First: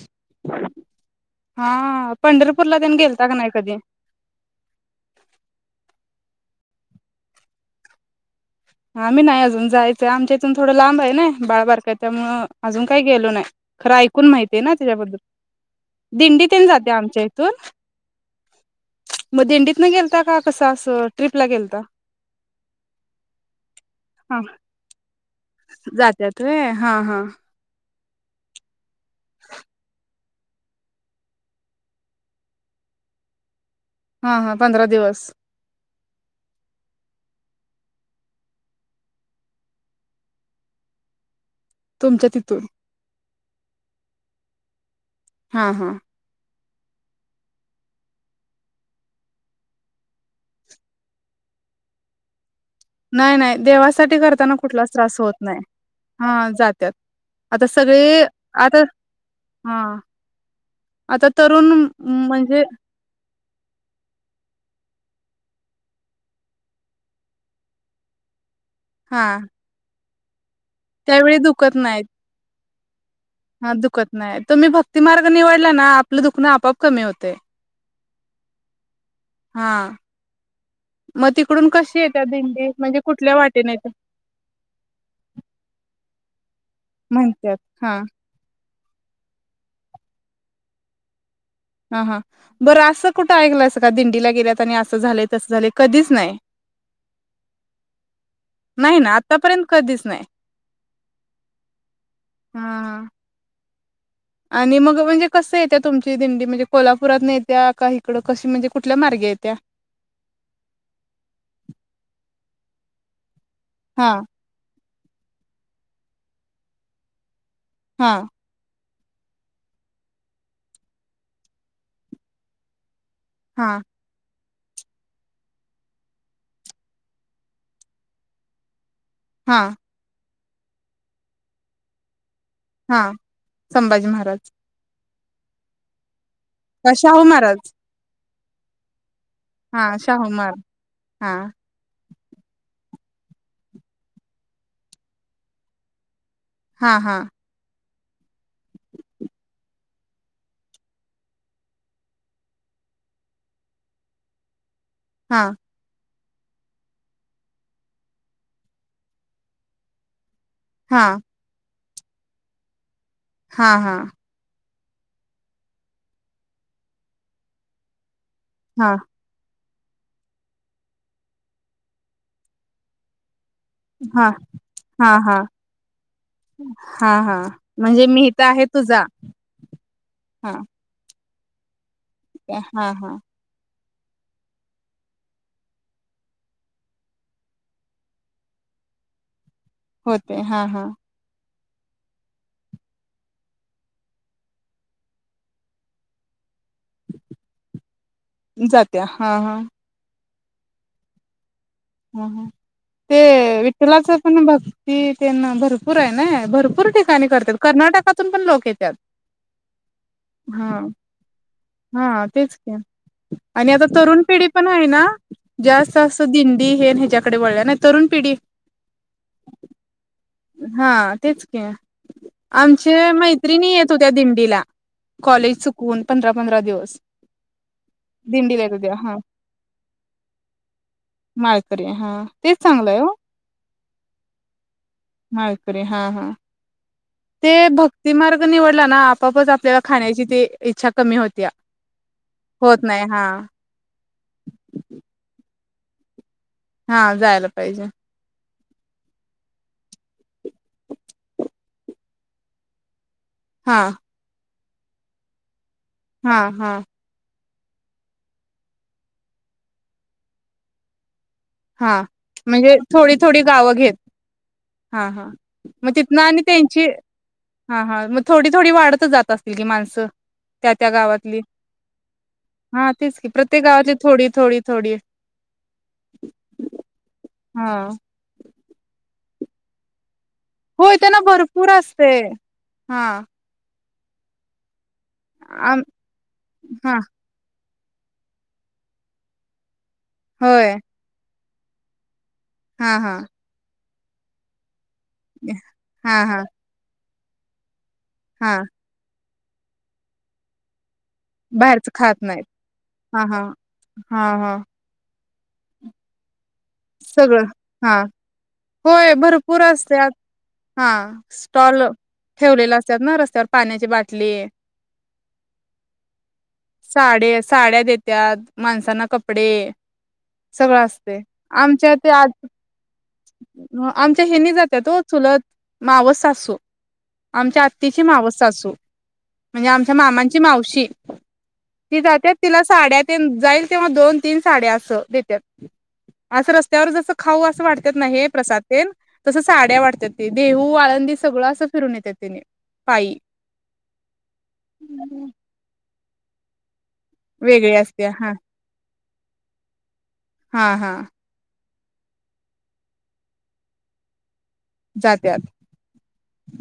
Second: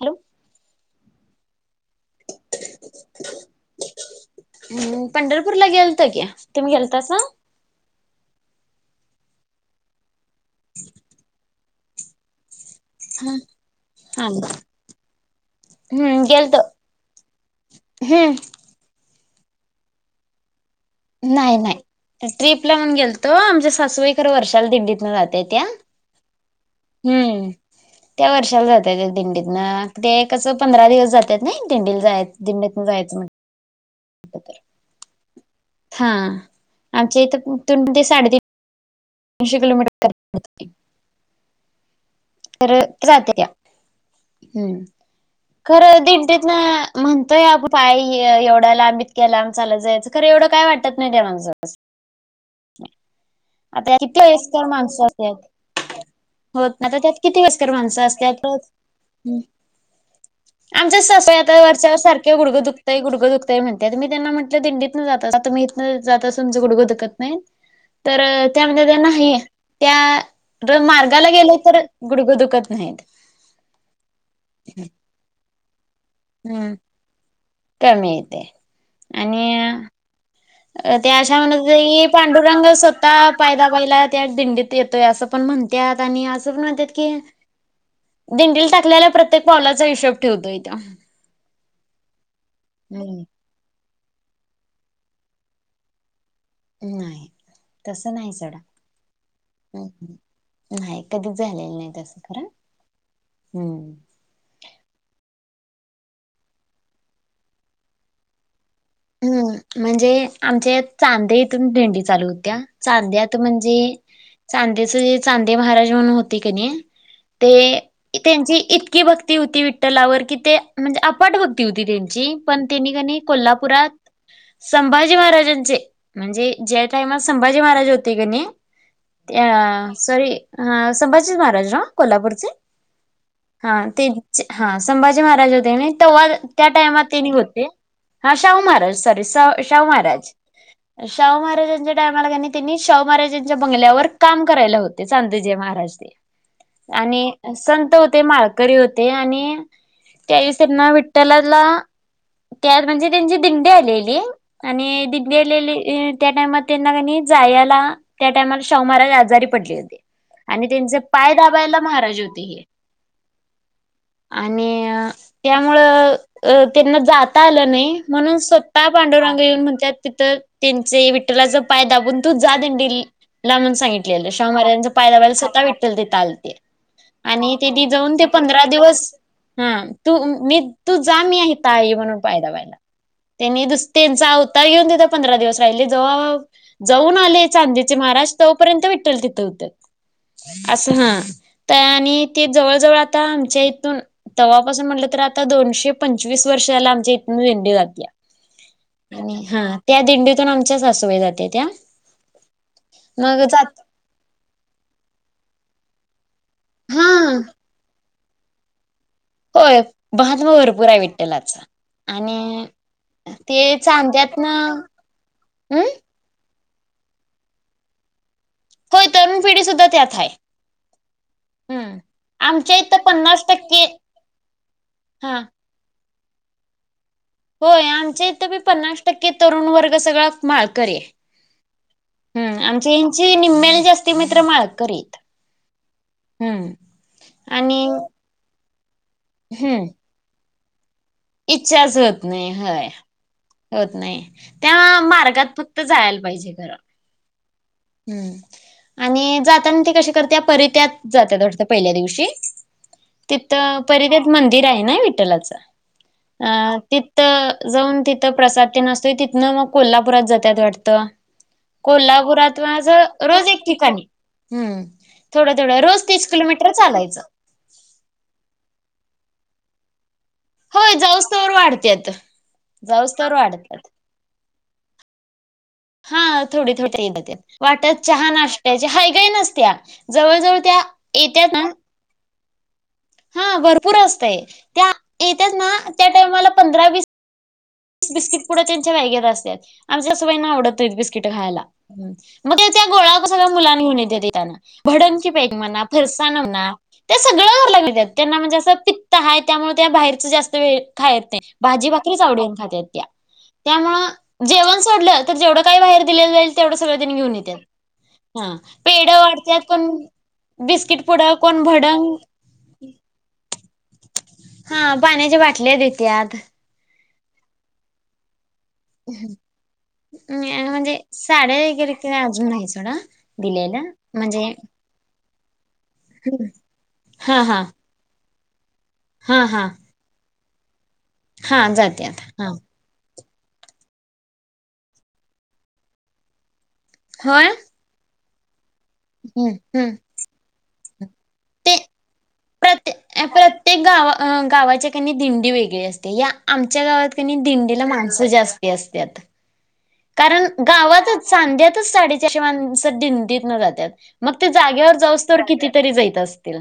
Hello हा, पंढरपूरला तेन गेलता का, नाही कधी, हम, पंढरपूर ला गेलत कि, तुम्ही गेलतासा, आम्ही नाही अजून, जायचंय, आमच्या इथून थोडं लांब आहे ना, बाळबारका आहे त्यामुळं, अजून काही गेलो नाही, खरं ऐकून हा माहितीे ना, त्याच्याबद्दल. हम्म गेलतो दिंडीतेन जात्या, आमच्या इथून, हम्म मग दिंडीत न गेलता, का कसं असं, ट्रिपला नाही गेलता? -नाही ट्रिपला म्हणून गेलतो, आमच्या सासूबाई खरं वर्षाला दिंडीतन जात्यात त्या. जातेत होय, हा, हा हम्, त्या वर्षाला जात्यात्या दिंडीतनं, ते कसं पंधरा दिवस जात्यात नाई दिंडीला जाय दिंडीतंनं जायचं मग. हा, हा. पंधरा दिवस. हा आमच्या इथं तून ते साडेतीन तीनशे किलोमीटर तर [unintelligible] तुमच्या तिथं जात्यात्या हा हा खरं दिंडीतनं... म्हणतोय आपण पाय ह्य एवढा लांब, इतक्या लांब चालत जायाचं खरं एवढं काय वाटत नाही त्या माणसांसनी. नाही, नाही. आता देवासाठी किती करताना वयस्कर कुठलाच माणसं त्रास होत नाही येत्यात. हा होतं जात्यात. ना त्यात किती आता वयस्कर माणसं सगळे असत्यात. आता हा आमच्याच सासूबाई आता वरच्यावर सारख्या म्हणजे गुडगं दुख तयं, गुडघं दुखतय म्हणत्यात मी त्यांना म्हटलं, दिंडीतनं जातासा तुम्ही इथनं जातासा तुमचं गुडगं दुखत नाहीत. तर त्या म्हणत्यात्या हा नाही त्या र मार्गाला त्यावेळी गेले दुखत तर नाही गुडगं दुखत नाहीत. हा दुखत नाही, तुम्हीं भक्ती मार्ग निवडला ना, आपलं दुखणं हम्म आपआप कमी होतयं. कमी येतयं आणि हा अ त्या मग अशा म्हणत तिकडून होत्या कशी की, येत्या पांडुरंग दिंडी म्हणजे स्वतः कुठल्या पाय वाटेने येत्या दाबायला त्या दिंडीत येतोय असं पण म्हणतात आणि असं पण म्हणत्यात की म्हणत्यात हा.. दिंडीला टाकलेल्या प्रत्येक पावलाचा हिशोब ठेवतोय त्यो. हा, हा. बरं असं हम्म कुठं ऐकलायसा का दिंडीला गेल्यात आणि असं झालयं, तसं झालयं कधीच नाही. नाही तसं नाही सोडा. नाही ना आतापर्यंत कधीच नाही नाही कधीच झालेलं नाही तसं खरं हा हूं... आणि मग म्हणजे कसं येत्या तुमची दिंडी म्हणजे कोल्हापुरातनं येत्या का इकडं कशी म्हणजे कुठल्या मार्गे येत्या? हम्म म्हणजे आमच्या चांद्या इथून दिंडी चालू होत्या चांद्यात म्हणजे हा चांदेचं जे चांदे महाराज म्हणून होते क नई ते हा त्यांची इतकी भक्ती होती विठ्ठलावर की ते, म्हणजे आपट भक्ती होती त्यांची पण त्यांनी कनई हा कोल्हापुरात संभाजी महाराजांचे म्हणजे ज्या टाइमात संभाजी महाराज होते का नाही हा त्या सॉरी संभाजीच महाराज ना कोल्हापूरचे हा हा संभाजी तेच महाराज हा संभाजी महाराज होते कनई तेंव्हाच, त्या का टायमात शाहू तेनी होते, महाराज हा शाहू महाराज सॉरी सा शाहू महाराज, हा शाहू महाराजंचं टायमाला कनई त्यांनी शाहू महाराजांच्या बंगल्यावर काम करायला होते चांदेजी महाराज ते. हा हा आणि संत होते, माळकरी होते, आणि त्यावेळीस त्यांना विठ्ठलाला त्यात म्हणजे त्यांची दिंडी आलेली आणि दिंडी हा आलेली त्या टाइमात त्यांना कनई जायाला, त्या टायमाला शाहूमहाराज आजारी पडले होते. आणि त्यांचं हा पाय दाबायला महाराज होते हे. हां.. हा.. आणि त्यामुळं त्यांना जाता आलं नाही म्हणून स ता हा पांडुरंग येऊन म्हणत्यात, तिथं त्यांचे विठ्ठलाचं पाय दाबून, तू जा दिंडीला म्हणून. हा सांगितलेलं शाहू महाराजांच रा हा पायदाबायला हा स्वतः विठ्ठल तिथं आलते हा हा आणि तेथे म्हणजे जाऊन ते मी इथं पंधरा आहे तुझा दिवस तू हा मी तू जा, मी इथं आहे पाय ते- दाबायला हा हा त्यांनीस त्यांचा अवतार घेऊन तथ पंधरा दिवस राहिले जवळ जाऊन आले चांदीेचे महाराज तोपर्यंत विेठल तिथे होत्य होते हा असं हा तर आणि ते जवळ जवळ आता आमच्या इथून तव्हापासून म्हटलं तर आता दोनशे पंचवीस वर्षाला आमच्या इथून दिंडी जाते आणि हा त्या दिंडीतून आमच्या सासू बाईजाते त्या ह ते मग जात विठ्ठलाच पण भक्ती त्यांना भरपूर आहे ना भरपूर हा ठिकाणी करतात, कर्नाटकातून पण लोक येतात होय महात्मा हा भरपूर आहे विठ्ठलाच हा तेच का आणि आता तरुण चांद्यात पिढी ना पण आहे ना हम् जास्तत दिंडी हे ह्याच्याकडे वळल्या तरुण पिढी होय तरुण पिढी सुद्धा त्यात आहे, हा तेच क हम् इथं आमच्या पन्नास मैत्रिणी टक्के येत होत्या दिंडीला हा कॉलेज च कोण पंधरा पंधरा दिवस होय आमच्या इथे मी दिंडीला येत होत्या पन्नास हा टक्के तरुण वर्ग सगळा माळकरि आहे हा माळकरी तेच चांगलंय हो. निमेल जास्ती मित्र माळ करीत. माळकरी हा, हा हम्म ते आणि भक्ती मार्ग निवडला ना आपापच आपल्याला हम्म खाण्याची ते इच्छा कमी होते. इच्छाच होत नाही होय होत नाही त्या मार्गात फक्त जायला पाहिजे खरं हा जायला पाहिजे. हम्म आणि जाताना ते कसे करते परित्यात जाते वाटत पहिल्या दिवशी तिथ हा पर [unintelligible] त्या मंदिर आहे ना विठ्ठलाच हा अ हा ति [inaudible] [unintelligible] तर जाऊन तिथं प्रसाद ते आसतो तिथनं मग कोल्हापुरात जातात वाटतं. हा कोल्हापुरात म्हणजे माझ थोडी थोडी रोज एक गावं घेत ठिकाण, हम हा हा थोड थोड मग रोज तिथनं तीस आणि किलोमीटर त्यांची चालायचं हा हां मग थोडी, थोडी वाढतच जात असतील की माणस त्या त्या होय जाऊस गावातली तवर वाढत्यात. हा जाऊस तीच की तवर प्रत्येक वाढत्यात. गावातली थोडी, थोडी, थोडी हा थोडी थोडी हा वाटत चहा नाष्टाची हाय गई नसत जवळ जवळ होय त्यांना भरपूर असते हा हा भरपूर असतय त्या येत्याच ना आम त्या टाइमाला पंधरा हा वस बिस्कट पुढ त्यांच्या बॅगेत असत आमच्या सासूबाईंना होय आवडतं, नाय बिस्कीट खायला मग त्या हा हा गोळा सगळ्या मुलांना घेऊन येते देताना भडणची बॅग म्हणा, हा फरसाना हा म्हणा त्या सगळं वरलं [unintelligible] वितात त्यांना हा म्हणजे असं पित्त आहे त्यामुळे त्या बाहेरच जास्त वेळ खायच [unintelligible] बाहेरच भाजी, खात भाकरी नाहीत. आवडीने खातात त्या हा हा त्यामुळे हा हा जेव वा [unintelligible] तर जेवढं काही बाहेर दिलं जाई [unintelligible] तेवढं सगळ त्यांनी घेऊन सगळं येतात, हा हा पेढ होय भरपूर वाटतात पण असत्यात हा बिस्किट पुड कोण स्टॉल भडंग ठेवलेले असतात ना रस्त्यावर पाण्याची बाटली हा पाण्याच्या बाटल्या देतात साड साड्या देत्या माणसांना कपडे अं सगळं म्हणजे असते. [unintelligible] आमच्या ते आ अजून नाही [inaudible] आमच्या म्हणजे हेनी जात तो चुलत मावस सासू हा हा आमच्या आ त्याची मावस सासू हा हा म्हणजे आमच्या मामांची मावशी हा ती जात्यात जाते हा तिला साड्यात ते जाईल तेव्हा दोन तीन साड्या अस देतात असं रस्त्यावर जसं खाऊ होय असं वाटत ना हे प्रसादन तसं हम्म साड्या हम्म वाटतात ते देहू आळंदी सगळं असं फिरून येते तिने. प्रत्य प्रत्येक गाव गावाच्या कनी दिंडी वेगळी असते या आमच्या गावात वेगळी दिंडीला असते माणसं हा जास्ती असत्यात कारण हा हा गावातच चांध्यातच साडीच्या अशे माणस दिंडीत न जातात मग ते जागेवर जाऊस तरवर जात्यात कितीतरी जायत असतील.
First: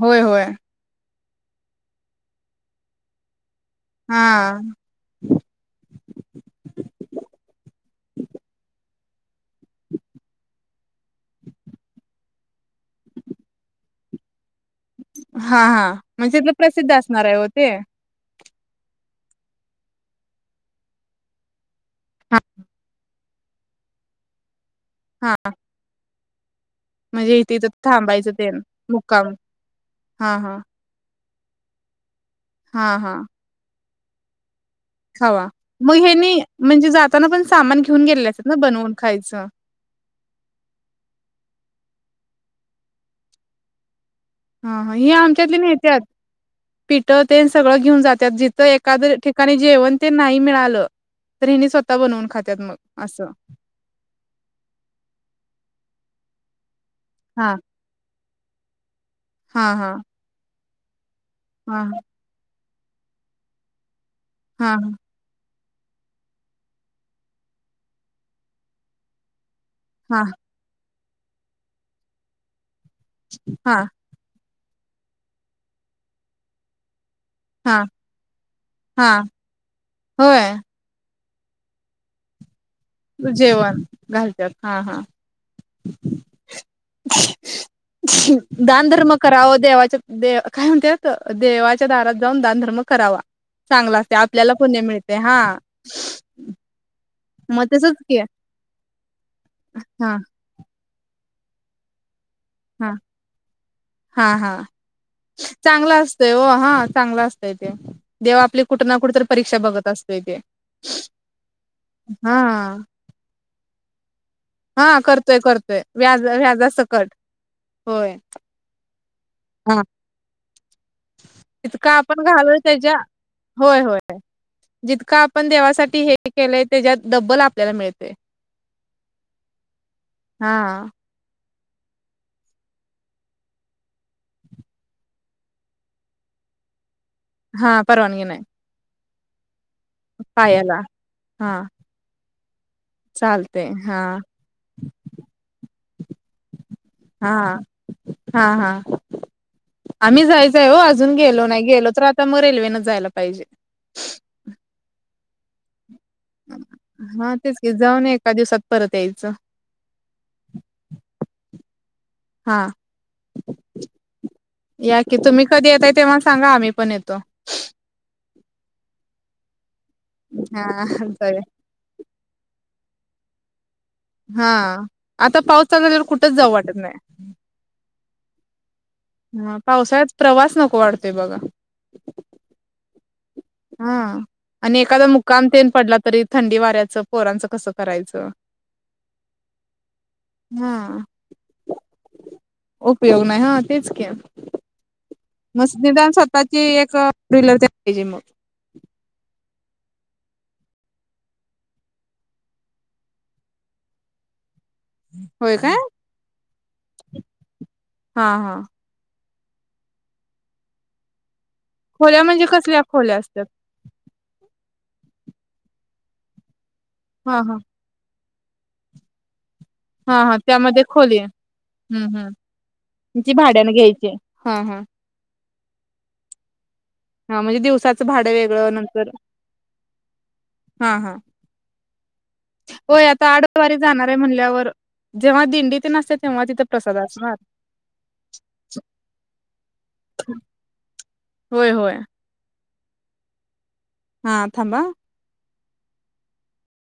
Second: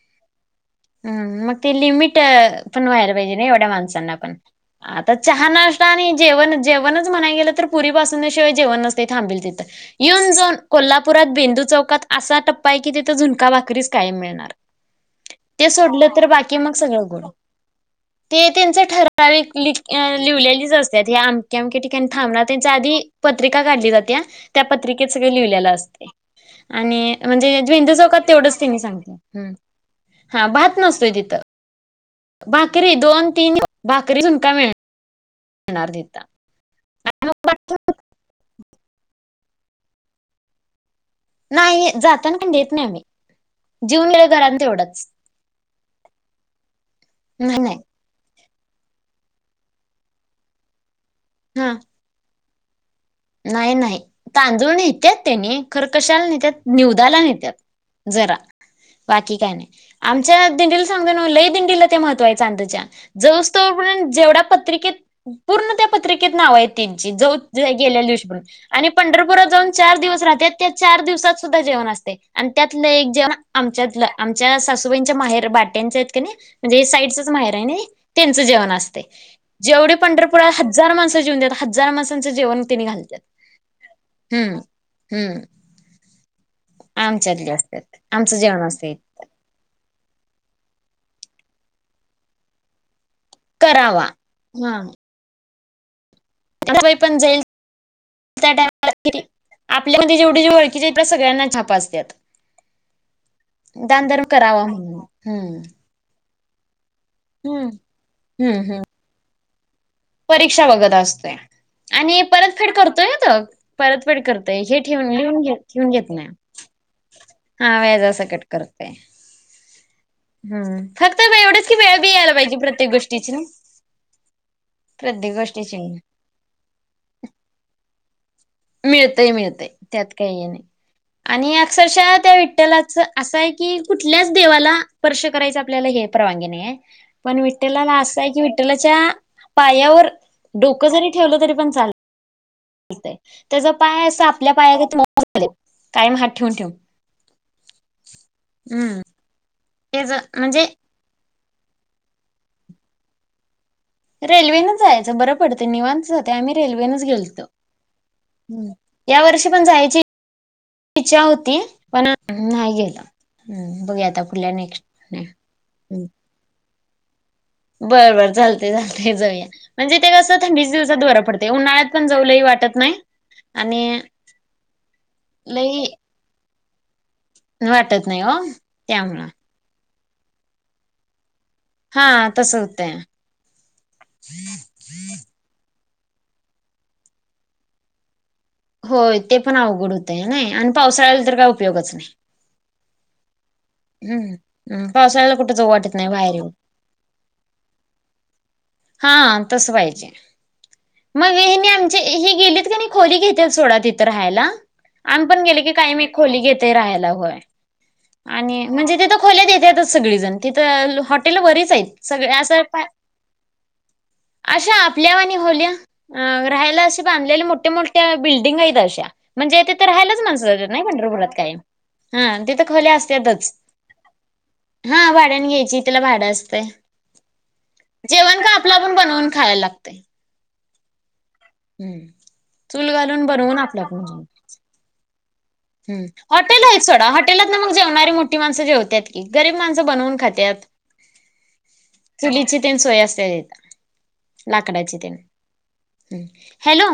होय होय हम्म. मग ते लिमिट पण व्हायला पाहिजे ना एवढ्या माणसांना हा पण आता चहा नाष्टता आणि जेवण जेवणच म्हणाय गेलं पुरी बासुंदी शिवाय जेवण नसते तिथबल तिथ येऊन जाऊन कोल्हापू पुरात बेंदू चौकात असा टप्पा आहे की तिथं झुणका भाकरीच कायम मिळणार हा ते हा सोडलं तर म्हणजे तिथलं बाकी मग प्रसिद्ध सगळं गुड असणार आहे हो ते ते त्यांचे ठराविक ल लिवलेलीच असतात. हे अमक्या -अमक्या ठिकाणी हा थांबणार त्यांच्या आधी पत्रिका काढली जाते त्या पत्रिकेत सगळ हा लिहिलेलं असते आणि इथे म्हणजे इथं बिंदू चौकात थांबायचं तेवढच तेन तिने मुक्काम हा सांगितले हा भात नसतोय तिथ हा भाकरी दोन तीन भाकरी झुणका मिळेल. हवा मग हेनी म्हणजे जाताना पण सामान घेऊन गेलेत ना बनवून खायचं. नाही. जाताना काही नेत नाही आम्ही जेऊन घरत [unintelligible] हां- हां हे आमच्यातली नेत्यात पिठं तेन नाही सगळं नाही घेऊन जातात जिथं एक एखाद्या ठिकाणी जेवण तेन नाही मिळालं तर हिनी हा स्वतः बनवून खातत मग असं नाही- नाही तांदूळ नेतात त्यानी खरं कशाला नेतात नेवेद्याला हा नेतात जरा बाकी काय नाही हा हा आमच्या दिंडीला सांगतोय ना लई दिंडी ते हा महत्व आहे चांदच्या जाऊस तोपर्यंत जेवढ्या पत्रिकेत पूर्ण त्या पत्रिकेत नाव आहे त्यांची जा गेल्या दिवशी पण आणि पंढरपुरात जाऊन चार दिवस हा राहत्यात त्या चार दिवसात सुद्धा जेवण असतय आणि त्यातलं एक जेवण हा आमच्यातलं आमच्या सासूबाईंच्या माहेर बाट्यांचे आहेत क नाही म्हणजे हे साईडच माहेर आहे हा नाही. त्याचं जेवण असतय हा एवढी पंढरपुरात होय हजार माणस जेउंदेत हजार माणसाच जेवण त्यांनी घातल्यात. जेवण घालत्यात हा-हा. हम्म आमच्यातले असतात आमचं जेवण असत. दानधर्म कराव देवाच्या काय म्हणत? देवाच्या दारात जाऊन दानधर्म करावा. चांगला करावा. असते आपल्याला हा पुण्य मिळते हा. बाई पण जाईल मग तसच की [unintelligible] त्या टाइमाला आपल्या हा [unintelligible] जेवढी जवळ. [unintelligible] सगळ्यांना छप असतात. हा दानधर्म करावा म्हणून हम्म.. देव हा चांगला असतय ते हम्म देव आपली हम्म कुठं ना कुठे तरी परीक्षा बघत असते. परीक्षा बघत असतोय. आणि हा परतफेड करतोय हा तो परतफेड करतो. पैसे हा ठेवून करतोय लिहून घेत करतोय ठेवून घेत व्याज नाही व्याजासकट हा व्याजा सकट करते. हा.. हम्म्म फक्त एवढच की, वेळ बी यायला पाहिजे प्रत्येक गोष्टीची. जितका प्रत्येक आपण गोष्टीची देवासाठी हे केलंय त्याच्यात डब्बल आपल्याला मिळते. मिळतय मिळतय त्यात काही हा नाही आणि अक्षरशः त्या विठ्ठलाच असं आहे की कुठल्याच देवाला स्पर्श करायचं आपल्याला हे नाही परवागी नाहीय. पण हा विठ्ठलाला असं परवानगी आहे की नाही विठ्ठलाच्या पायावर पायाला डोकं जरी ठेवलं हा तरी पण चालतय. चालते त्याचा हा पाय असं आपल्या पाया गत [inaudible] कायम हात ठेवून ठेवून. हा हा हा हम्म तेच आम्ही म्हणजे जायचंय हो आ अजून गेलो नाही गेलो तर आता मग रेल्वे न जायला पाहिजे. रेल्वेन जायचं बरं पडतं निवांच जात. आम्ही रेल्वेच हा गेलतो, तेच की जाऊन एका दिवसात परत यायचं यावर्षी पण जायची इच्छा इच्छा होती पण हा नाही गेलं हम्म बघू आता पुढल्या नेक्स्ट या की तुम्ही कधी येताय तेव्हा सांगा आम्ही पण येतो. बरं बर चालतंय चालतंय जाऊया म्हणजे ते कसं थंडीच्या हा दिवसात बर जाऊया पडते उन्हाळ्यात पण जाऊ लई वाटत नाही आणि हा आता पाऊस चालू लई झाल्यावर कुठंच जाऊ वाटत नाही. वाटत नाही हो त्यामुळे हा पावसाळ्यात प्रवास नको वाटतय बघा हा तसं होतय. हा आणि एखादा मुकाम तेन पडला तरी थंडी वाऱ्याचं पोरांचं कसं करायचं. होय ते पण अवघड होतय नाही आणि हा पावसाळ्याला तर काय उपयोगच नाही. उपयोग नाही हा तेच की हम्म. हम्म पावसाळ्याला कुठं जाऊ तसं वाटत नाही निदान बाहेर येऊन स्वतःची एक फोरविलर पाहिजे मग हा तसं पाहिजे. मग हेणी हेणी आमचे हे गेलीत का नाही खोली घेत्यात सोडा तिथं राहायला. आम्ही पण होय गेले की काय कायम एक खोली घेतोय राहायला होय हा हा आणि म्हणजे तिथं खोल्यात देतातच सगळीजण तिथं हॉटेल बरीच आहेत. खोल्या सगळे म्हणजे असं कसल्या पाय खोल्या असत्यात अशा आपल्या वाणी खोल्या अ राहायला असे हा बांधलेले हा मोठे-मोठे त्या बिल्डिंग आहेत अश्या म्हंजे हा हा त्यामध्ये खोली हम्म हा तिथं खोल्या हम्म ती असत्यातच भाड्यान घ्यायची हाय हा हा हा भाड्यानं घ्यायची तिला भाडं असतय. हा म्हणजे दिवसाचं भाडं जेवण काय आपल वेगळं आपुन नंतर बनवून खायला लागतय. हा हा चूल होय घालून आता बनवून आडतवारी आपलं जाणार आहे म्हणल्यावर जेव्हा दिं ह हॉटेल आहे सोडा, हॉटेलात ना मग जेवणारी मोठी माणसं जेवत्यात की, गरीब माणसं बनवून खात्यात. होय होय. चुलीची तेन सोय असत्या हा तीत थांबा लाकडाची तेन, हॅलो